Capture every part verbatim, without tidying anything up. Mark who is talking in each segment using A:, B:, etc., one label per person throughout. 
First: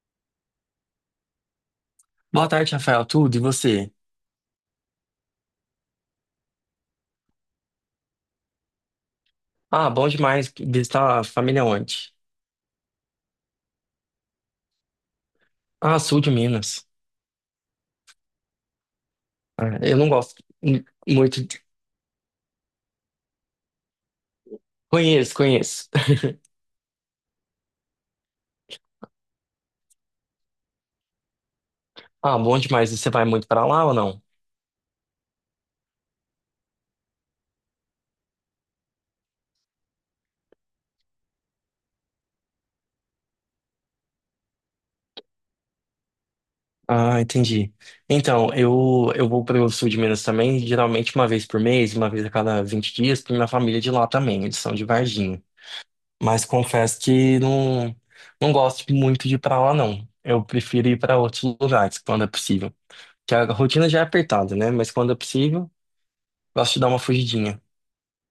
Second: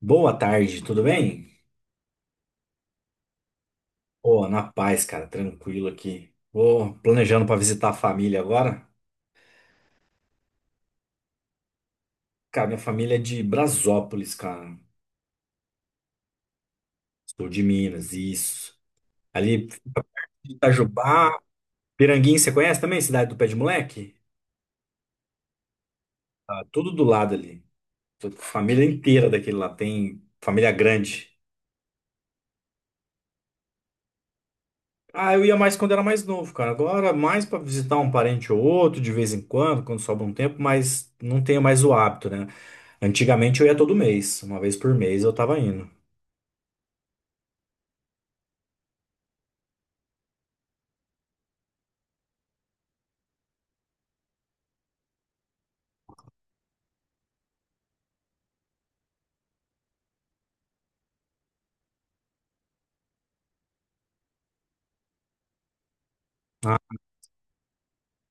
A: Boa tarde, tudo bem?
B: Boa tarde, Rafael. Tudo e você?
A: Pô, na paz, cara, tranquilo aqui. Vou planejando para visitar a família agora.
B: Ah, bom demais visitar a família onde?
A: Cara, minha família é de Brasópolis, cara.
B: Ah, sul de Minas.
A: Sou de Minas, isso. Ali,
B: Ah, eu não gosto mu-
A: Itajubá,
B: muito. de-
A: Piranguinho, você conhece também? Cidade do Pé de Moleque?
B: Conheço, conheço.
A: Tá tudo do lado ali. Tô com família inteira daquele lá, tem família grande.
B: Ah, bom demais. E você vai muito para lá ou não?
A: Ah, eu ia mais quando era mais novo, cara. Agora, mais pra visitar um parente ou outro, de vez em quando, quando sobra um tempo, mas não tenho mais o hábito, né? Antigamente eu ia todo mês, uma vez por mês eu tava indo.
B: Ah, entendi. Então, eu, eu vou para o sul de Minas também, geralmente uma vez por mês, uma vez a cada vinte dias, porque minha família é de lá também, eles são de Varginha. Mas confesso que não, não gosto muito de ir pra lá, não. Eu prefiro ir para outros lugares quando é possível. Que a rotina já é apertada, né? Mas quando é possível. Gosto
A: Ah,
B: de dar uma fugidinha.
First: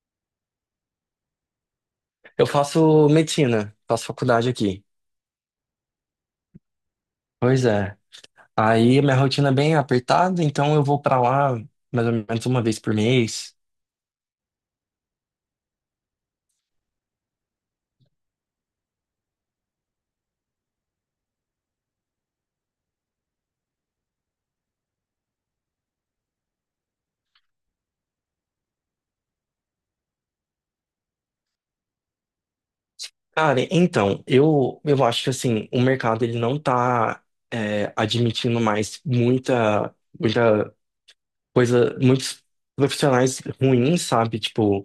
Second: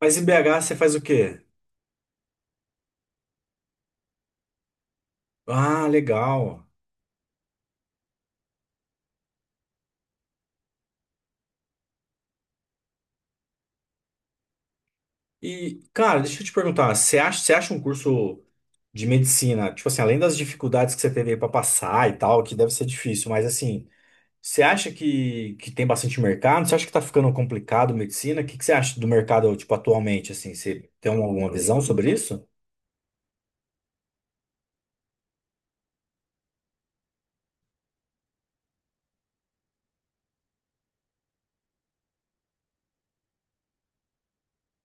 A: mas em B H você faz o quê?
B: Eu faço medicina, faço faculdade aqui.
A: Ah, legal.
B: Pois é. Aí minha rotina é bem apertada, então eu vou pra lá mais ou menos uma vez por mês.
A: E, cara, deixa eu te perguntar, você acha, você acha um curso de medicina, tipo assim, além das dificuldades que você teve aí pra passar e tal, que deve ser difícil, mas assim. Você acha que, que tem bastante mercado? Você acha que tá ficando complicado medicina? O que, que você acha do mercado, tipo, atualmente, assim? Você tem alguma visão sobre isso?
B: Cara, então, eu, eu acho que assim, o mercado ele não tá é, admitindo mais muita, muita coisa, muitos profissionais ruins, sabe? Tipo,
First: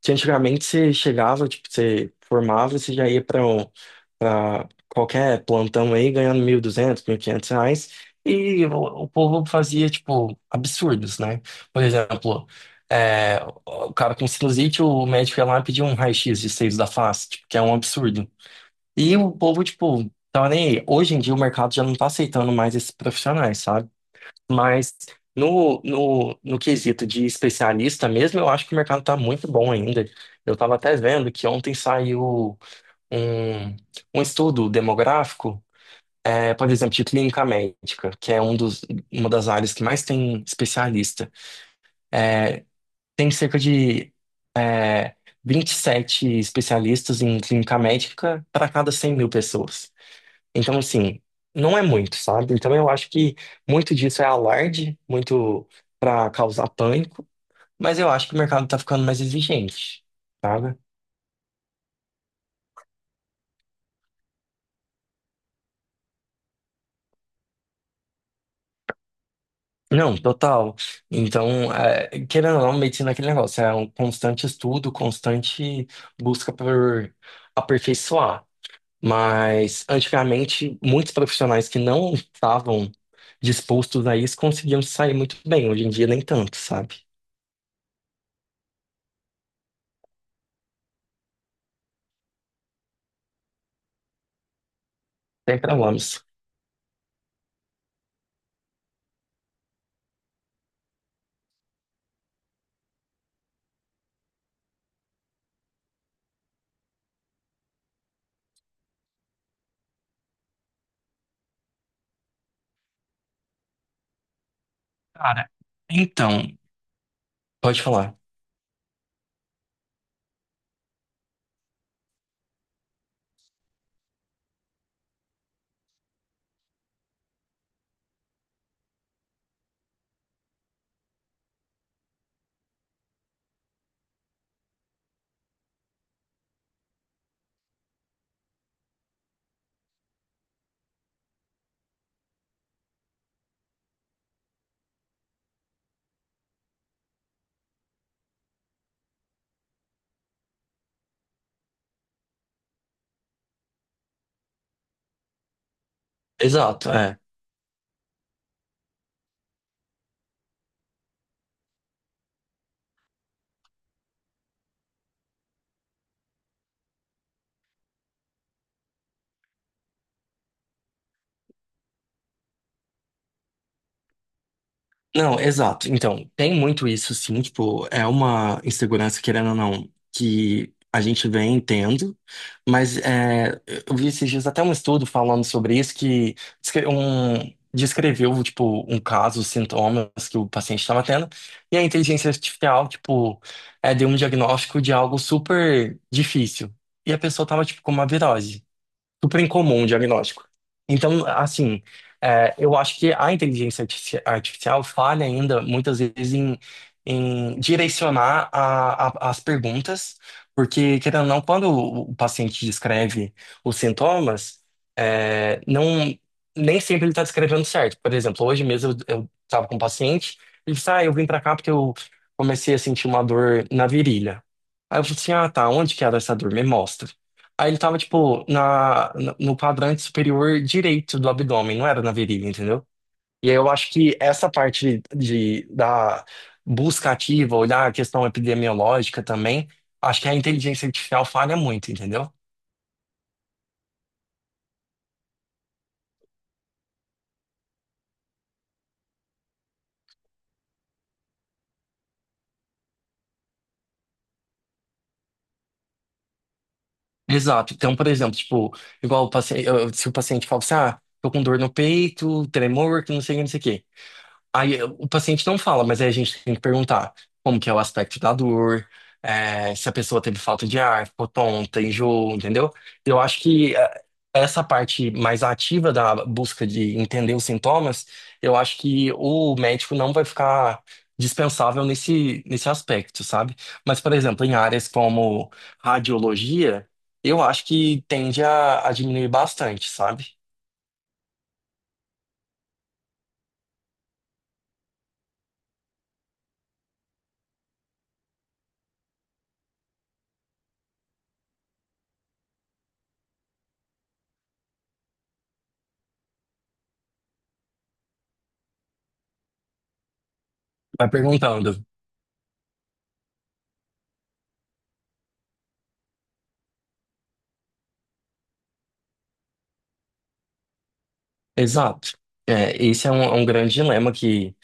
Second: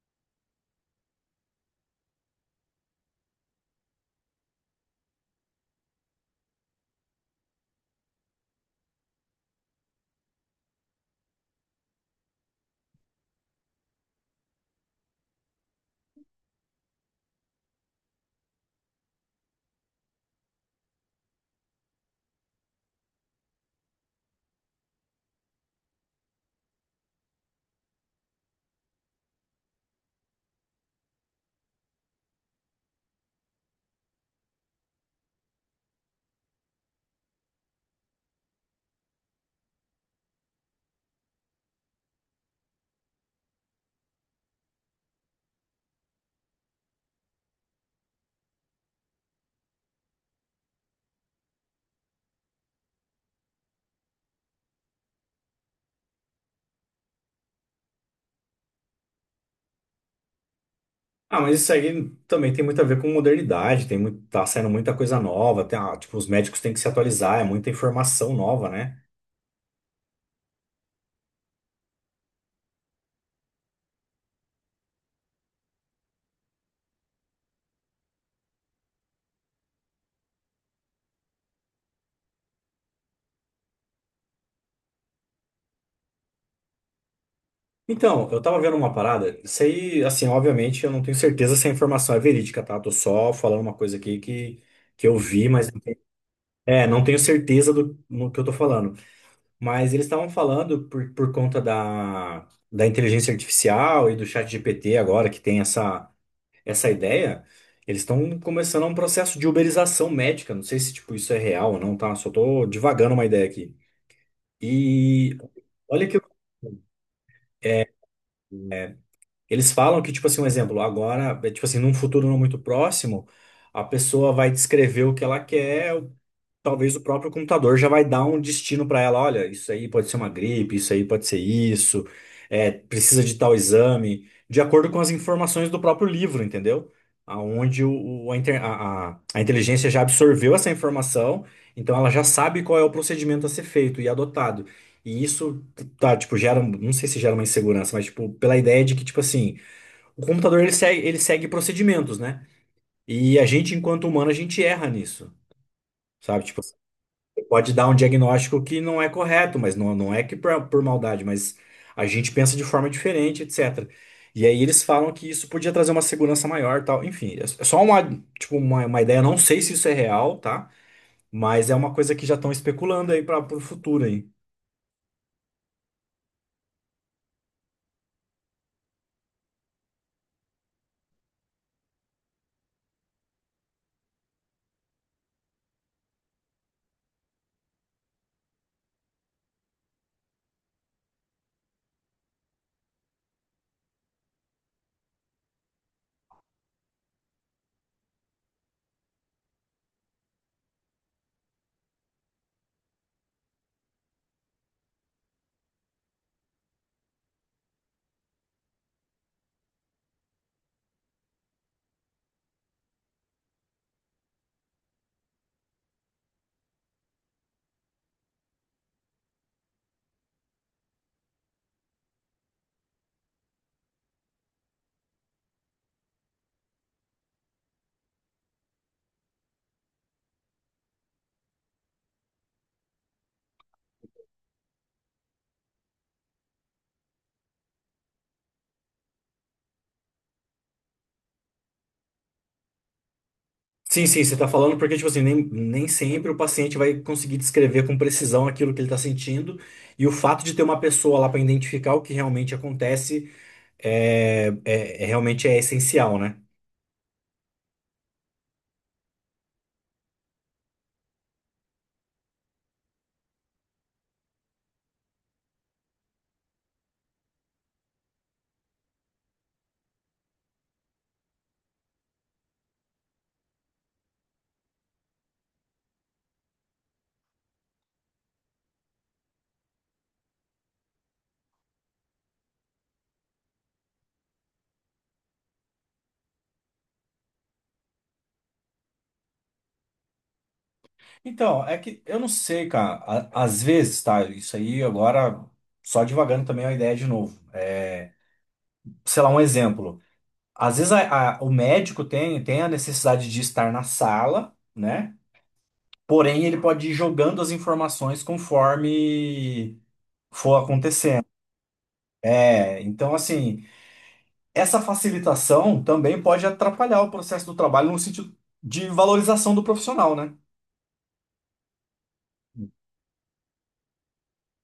B: que antigamente você chegava, tipo, você formava, você já ia para qualquer plantão aí ganhando mil e duzentos, quinhentos reais. E o, o povo fazia, tipo, absurdos, né? Por exemplo, é, o cara com sinusite, o médico ia lá e pedia um raio-x de seios da face, tipo, que é um absurdo. E o povo, tipo, tava nem aí. Hoje em dia o mercado já não tá aceitando mais esses profissionais, sabe? Mas no, no, no quesito de especialista mesmo, eu acho que o mercado tá muito bom ainda. Eu tava até vendo que ontem saiu um, um estudo demográfico é, por exemplo, de clínica médica, que é um dos, uma das áreas que mais tem especialista. Tem cerca de vinte e sete especialistas em clínica médica para cada cem mil pessoas. Então, assim, não é muito, sabe? Então, eu acho que muito disso é alarde, muito para causar pânico, mas eu acho que o mercado está ficando mais exigente, sabe?
A: Ah, mas isso aí também tem muito a ver com modernidade, tem muito, tá saindo muita coisa nova, tem, ah, tipo, os médicos têm que se atualizar, é muita informação nova, né?
B: Não, total. Então, é, querendo ou não, medicina é aquele negócio, é um constante estudo, constante busca por aperfeiçoar. Mas, antigamente, muitos profissionais que não estavam dispostos a isso conseguiam sair muito bem. Hoje em dia, nem tanto, sabe?
A: Então, eu tava vendo uma parada, isso aí, assim, obviamente eu não tenho certeza se a informação é verídica, tá? Tô só falando uma coisa aqui que, que eu vi,
B: Sempre
A: mas
B: problemas.
A: é, não tenho certeza do no que eu tô falando. Mas eles estavam falando por, por conta da, da inteligência artificial e do chat G P T agora, que tem essa, essa ideia, eles estão começando um processo de uberização médica. Não sei se tipo, isso é real ou não, tá? Só tô divagando uma ideia aqui. E
B: Cara,
A: olha que
B: então, pode falar.
A: eles falam que, tipo assim, um exemplo, agora, é, tipo assim, num futuro não muito próximo, a pessoa vai descrever o que ela quer, talvez o próprio computador já vai dar um destino para ela. Olha, isso aí pode ser uma gripe, isso aí pode ser isso, é, precisa de tal exame, de acordo com as informações do próprio livro, entendeu? Aonde o, o- a, inter- a, a- a inteligência já absorveu essa informação, então ela já sabe qual é o procedimento a ser feito e adotado. E isso tá, tipo, gera, não sei se gera uma insegurança, mas tipo, pela ideia de que, tipo assim, o computador ele segue, ele segue procedimentos, né? E a gente, enquanto humano, a gente erra nisso, sabe? Tipo,
B: Exato, é.
A: pode dar um diagnóstico que não é correto, mas não, não é que por, por maldade, mas a gente pensa de forma diferente, et cetera. E aí eles falam que isso podia trazer uma segurança maior, tal. Enfim, é é só uma, tipo, uma, uma ideia, não sei se isso é real, tá? Mas é uma coisa que já estão especulando aí para o futuro aí.
B: Não, exato. Então, tem muito isso, sim. Tipo, é uma insegurança, querendo ou não, que a gente vem tendo. Mas é, eu vi esses dias até um estudo falando sobre isso que descre- um- descreveu, tipo, um caso, os sintomas que o paciente estava tendo. E a inteligência artificial, tipo, é, deu um diagnóstico de algo super difícil. E a pessoa estava, tipo, com uma virose super incomum o diagnóstico. Então, assim, é, eu acho que a inteligência artifici- artificial falha ainda muitas vezes em, em direcionar a- a- as perguntas, porque, querendo ou não, quando o o paciente descreve os sintomas, é, não, nem sempre ele está descrevendo certo. Por exemplo, hoje mesmo eu estava com um paciente, ele disse, ah, eu vim para cá porque eu comecei a sentir uma dor na virilha. Aí eu falei assim, ah, tá, onde que era essa dor? Me mostra. Aí ele tava, tipo, na, na- no quadrante superior direito do abdômen, não era na virilha, entendeu? E aí eu acho que essa parte de, da busca ativa, olhar a questão epidemiológica também, acho que a inteligência artificial falha muito, entendeu?
A: Sim, sim, você está falando porque, tipo assim, nem, nem sempre o paciente vai conseguir descrever com precisão aquilo que ele está sentindo, e o fato de ter uma pessoa lá para identificar o que realmente acontece é, é é- realmente é essencial, né?
B: Exato. Então, por exemplo, tipo, igual o paciente, se o paciente fala assim, ah, tô com dor no peito, tremor, que não sei o que, não sei o quê. Aí eh, o paciente não fala, mas aí a gente tem que perguntar como que é o aspecto da dor, é, se a pessoa teve falta de ar, ficou tonta, enjoou, entendeu? Eu acho que é, essa parte mais ativa da busca de entender os sintomas, eu acho que o médico não vai ficar dispensável nesse, nesse aspecto, sabe? Mas, por exemplo, em áreas como radiologia, eu acho que tende a, a diminuir bastante, sabe?
A: Então, é que eu não sei, cara. A- Às vezes, tá? Isso aí agora, só divagando também a ideia de novo. É, sei lá, um exemplo. Às vezes a- a- o médico tem, tem a necessidade de estar na sala, né? Porém, ele pode ir jogando as informações conforme for
B: Vai
A: acontecendo.
B: perguntando.
A: É, então, assim, essa facilitação também pode atrapalhar o processo do trabalho no sentido de valorização do profissional, né?
B: Exato. É, esse é um, é um grande dilema que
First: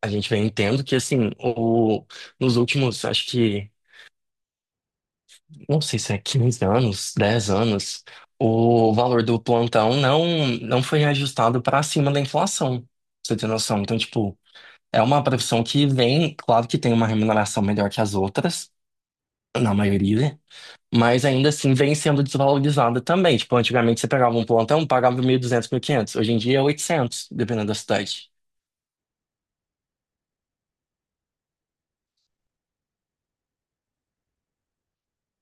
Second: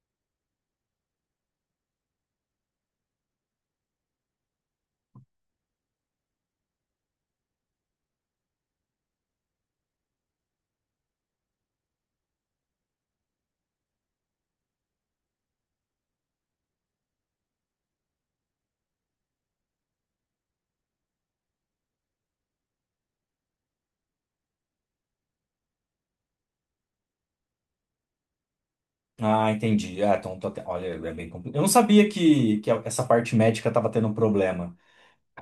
B: a gente vem tendo, que assim, o, nos últimos, acho que, não sei se é quinze anos, dez anos, o valor do plantão não, não foi reajustado para cima da inflação. Pra Você tem noção? Então, tipo, é uma profissão que vem, claro que tem uma remuneração melhor que as outras, na maioria, mas ainda assim vem sendo desvalorizada também. Tipo, antigamente você pegava um plantão, pagava mil e duzentos, quinhentos. Hoje em dia é oitocentos, dependendo da cidade.
A: Ah, entendi. Ah, então, tô até- olha, é bem complicado. Eu não sabia que, que essa parte médica estava tendo problema.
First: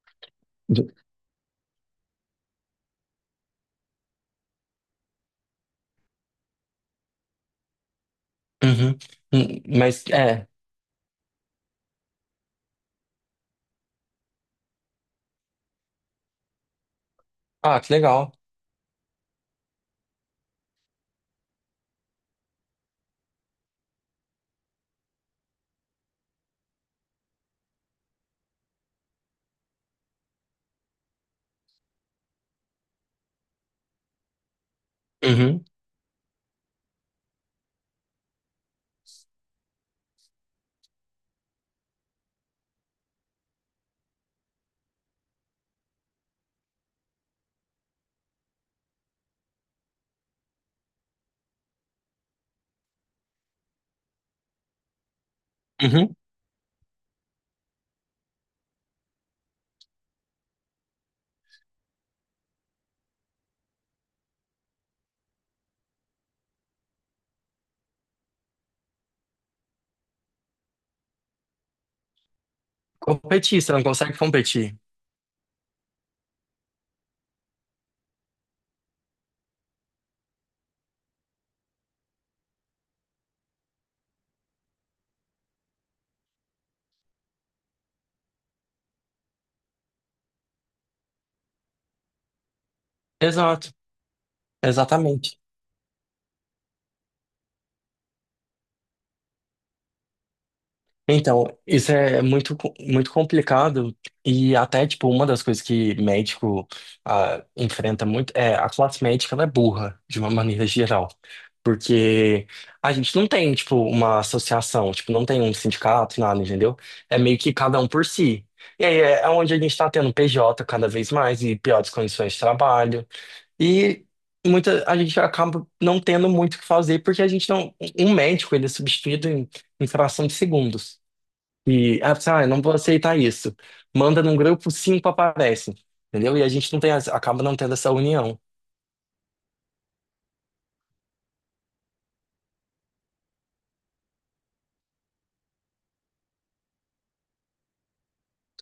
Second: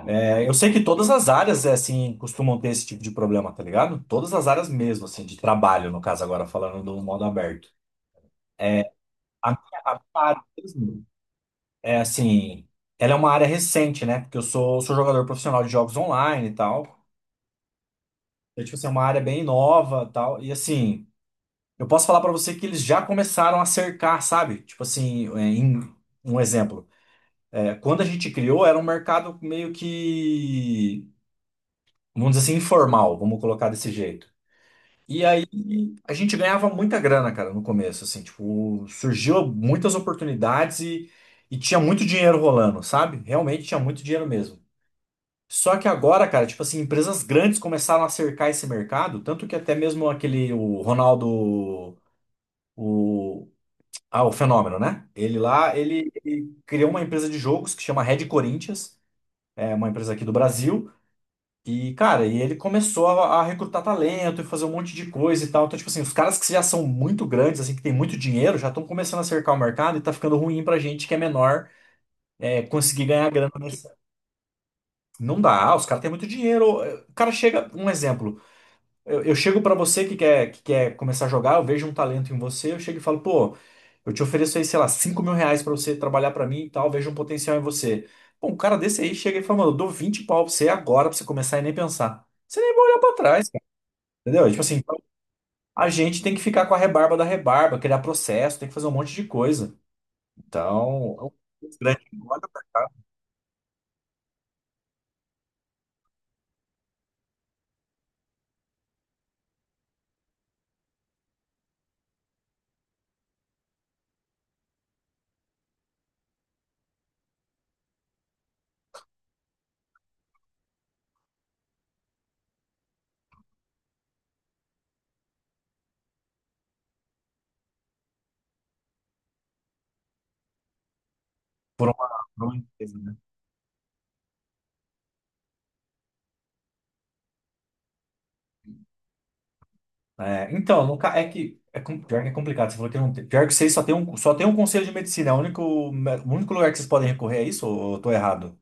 A: É, eu sei que todas as áreas, é, assim, costumam ter esse tipo de problema, tá ligado? Todas as áreas mesmo, assim, de trabalho, no caso, agora falando do modo aberto.
B: Uhum.
A: A
B: Hum,
A: minha a minha
B: Mas
A: área
B: é.
A: mesmo é, assim, ela é uma área recente, né? Porque eu sou, sou jogador profissional de jogos online e tal.
B: Ah, que legal.
A: Então, tipo assim, é uma área bem nova e tal. E, assim, eu posso falar pra você que eles já começaram a cercar, sabe? Tipo assim, é, em, um exemplo. É, quando a gente criou, era um mercado meio que, vamos dizer assim, informal, vamos colocar desse jeito. E aí
B: Uhum.
A: a gente ganhava muita grana, cara, no começo, assim, tipo, surgiu muitas oportunidades e, e tinha muito dinheiro rolando, sabe? Realmente tinha muito dinheiro mesmo. Só que agora, cara, tipo assim, empresas grandes começaram a cercar esse mercado, tanto que até mesmo aquele, o Ronaldo, o, ah, o Fenômeno, né? Ele lá, ele,
B: Uhum.
A: ele criou uma empresa de jogos que chama Red Corinthians, é uma empresa aqui do Brasil. E, cara, e ele começou a, a recrutar talento e fazer um monte de coisa e tal. Então, tipo assim, os caras que já são muito grandes, assim, que tem muito dinheiro, já estão começando a cercar o mercado e tá ficando ruim pra gente que é menor, é, conseguir ganhar grana
B: Competir, você não
A: nesse.
B: consegue competir.
A: Não dá, ah, os caras têm muito dinheiro. O cara chega, um exemplo, eu, eu chego pra você que quer, que quer começar a jogar, eu vejo um talento em você, eu chego e falo, pô, eu te ofereço aí, sei lá, cinco mil reais pra você trabalhar pra mim e tal, vejo um potencial em você. Bom, um cara desse aí chega e fala, mano, eu dou vinte pau pra você agora pra você começar e nem pensar. Você nem vai olhar pra trás.
B: Exato,
A: Entendeu? E, tipo assim, então,
B: exatamente.
A: a gente tem que ficar com a rebarba da rebarba, criar processo, tem que fazer um monte de coisa. Então, é um
B: Então, isso
A: grande
B: é muito,
A: pra
B: co-
A: cá
B: muito complicado e até, tipo, uma das coisas que médico ah, enfrenta muito é a classe médica, ela é burra, de uma maneira geral. Porque a gente não tem, tipo, uma associação, tipo, não tem um sindicato, nada, entendeu? É meio que cada um por si. E aí é onde a gente está tendo P J cada vez mais e piores condições de trabalho. E muita, a gente acaba não tendo muito o que fazer, porque a gente não. Um médico, ele é substituído em, em fração de segundos.
A: por
B: E,
A: uma,
B: ah, você, ah,
A: por
B: eu
A: uma
B: não vou
A: empresa, né?
B: aceitar isso. Manda num grupo, cinco aparecem. Entendeu? E a gente não tem, essa- acaba não tendo essa união.
A: É, então, no, ca- é que é, com- pior que é complicado. Você falou que não tem. Pior que vocês só tem um, só tem um conselho de medicina. É o único, o único lugar que vocês podem recorrer é isso ou eu tô errado?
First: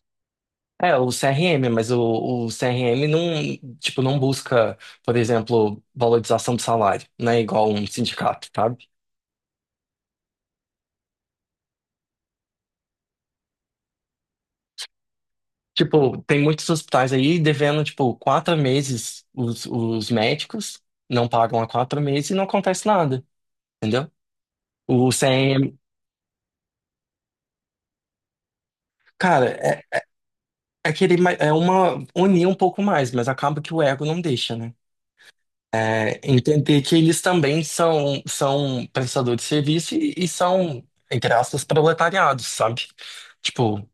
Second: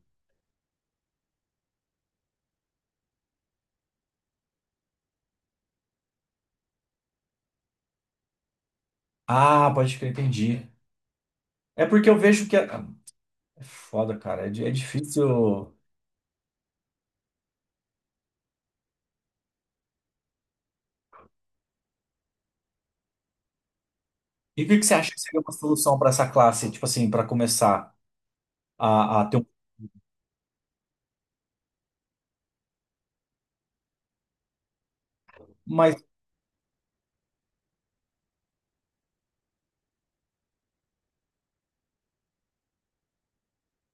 B: É, o C R M, mas o, o C R M não, tipo, não busca, por exemplo, valorização do salário, né? Igual um sindicato, tá?
A: Ah, pode crer, entendi. É porque eu vejo que. É, ah, é foda, cara. É, di- é difícil.
B: Tipo, tem muitos hospitais aí devendo, tipo, quatro meses os, os médicos, não pagam há quatro meses e não acontece nada, entendeu?
A: E o que que você
B: O
A: acha que seria uma
B: C M,
A: solução para essa classe, tipo assim, para começar a, a ter
B: cara, é, é querer ma- é uma unir um pouco mais, mas acaba que o ego não deixa, né?
A: um.
B: É, entender que eles também são, são prestadores de serviço e, e são, entre aspas, proletariados, sabe? Tipo,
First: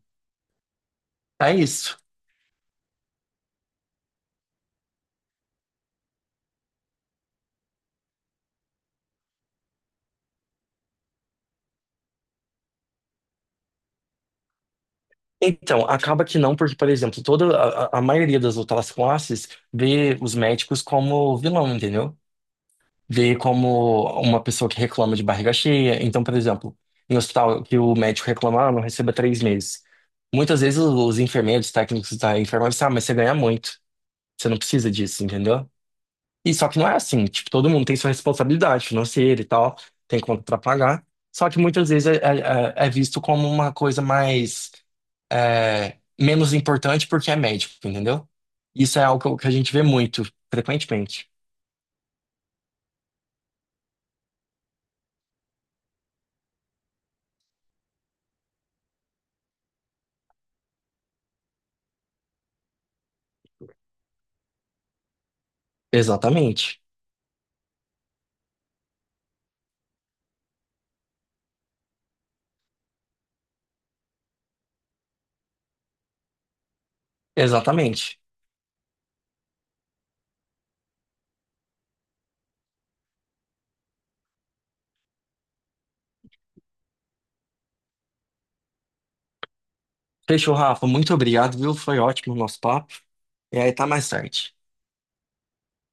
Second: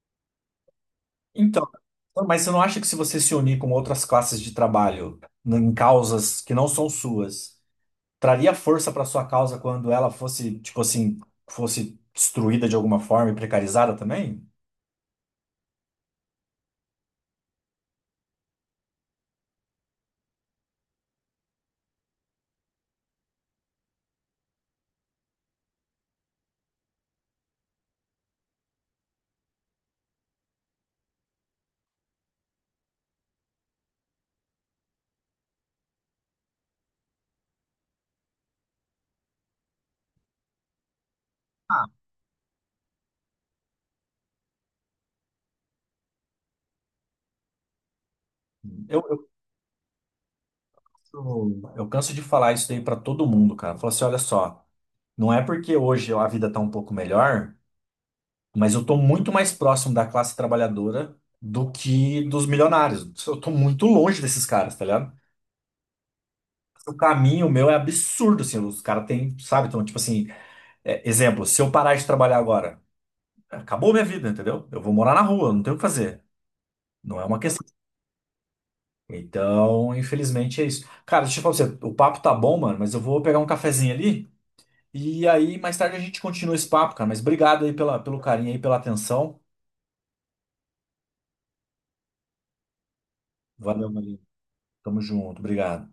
B: é
A: Então,
B: isso.
A: então, mas você não acha que se você se unir com outras classes de trabalho n- em causas que não são suas, traria força para sua causa quando ela fosse, tipo assim, fosse destruída de alguma forma e precarizada também?
B: Então, acaba que não, porque, por exemplo, toda a, a- a maioria das outras classes vê os médicos como vilão, entendeu? Vê como uma pessoa que reclama de barriga cheia. Então, por exemplo, em hospital que o médico reclama, ah, não receba três meses. Muitas vezes os enfermeiros, técnicos da enfermagem, ah, mas você ganha muito. Você não precisa disso, entendeu? E só que não é assim. Tipo, todo mundo tem sua responsabilidade financeira e tal, tem conta pra pagar. Só que muitas vezes é é- é- é visto como uma coisa mais é, menos importante porque é médico, entendeu? Isso
A: Eu,
B: é
A: eu
B: algo que a gente vê muito, frequentemente.
A: Eu canso de falar isso daí pra todo mundo, cara. Falar assim, olha só, não é porque hoje a vida tá um pouco melhor, mas eu tô muito mais próximo da classe trabalhadora do que dos milionários. Eu tô muito longe desses caras, tá ligado?
B: Exatamente.
A: O caminho meu é absurdo, assim, os caras têm, sabe? Então, tipo assim, é, exemplo, se eu parar de trabalhar agora, acabou minha vida, entendeu? Eu vou morar na rua, não tenho o que fazer. Não é uma questão.
B: Exatamente.
A: Então, infelizmente é isso. Cara, deixa eu falar pra você, o papo tá bom, mano, mas eu vou pegar um cafezinho ali. E aí, mais tarde a gente continua esse papo, cara. Mas obrigado aí pela, pelo carinho aí, pela atenção.
B: Fechou, Rafa. Muito obrigado, viu? Foi ótimo o nosso papo. E aí, tá
A: Valeu,
B: mais
A: Maria.
B: tarde.
A: Tamo junto. Obrigado.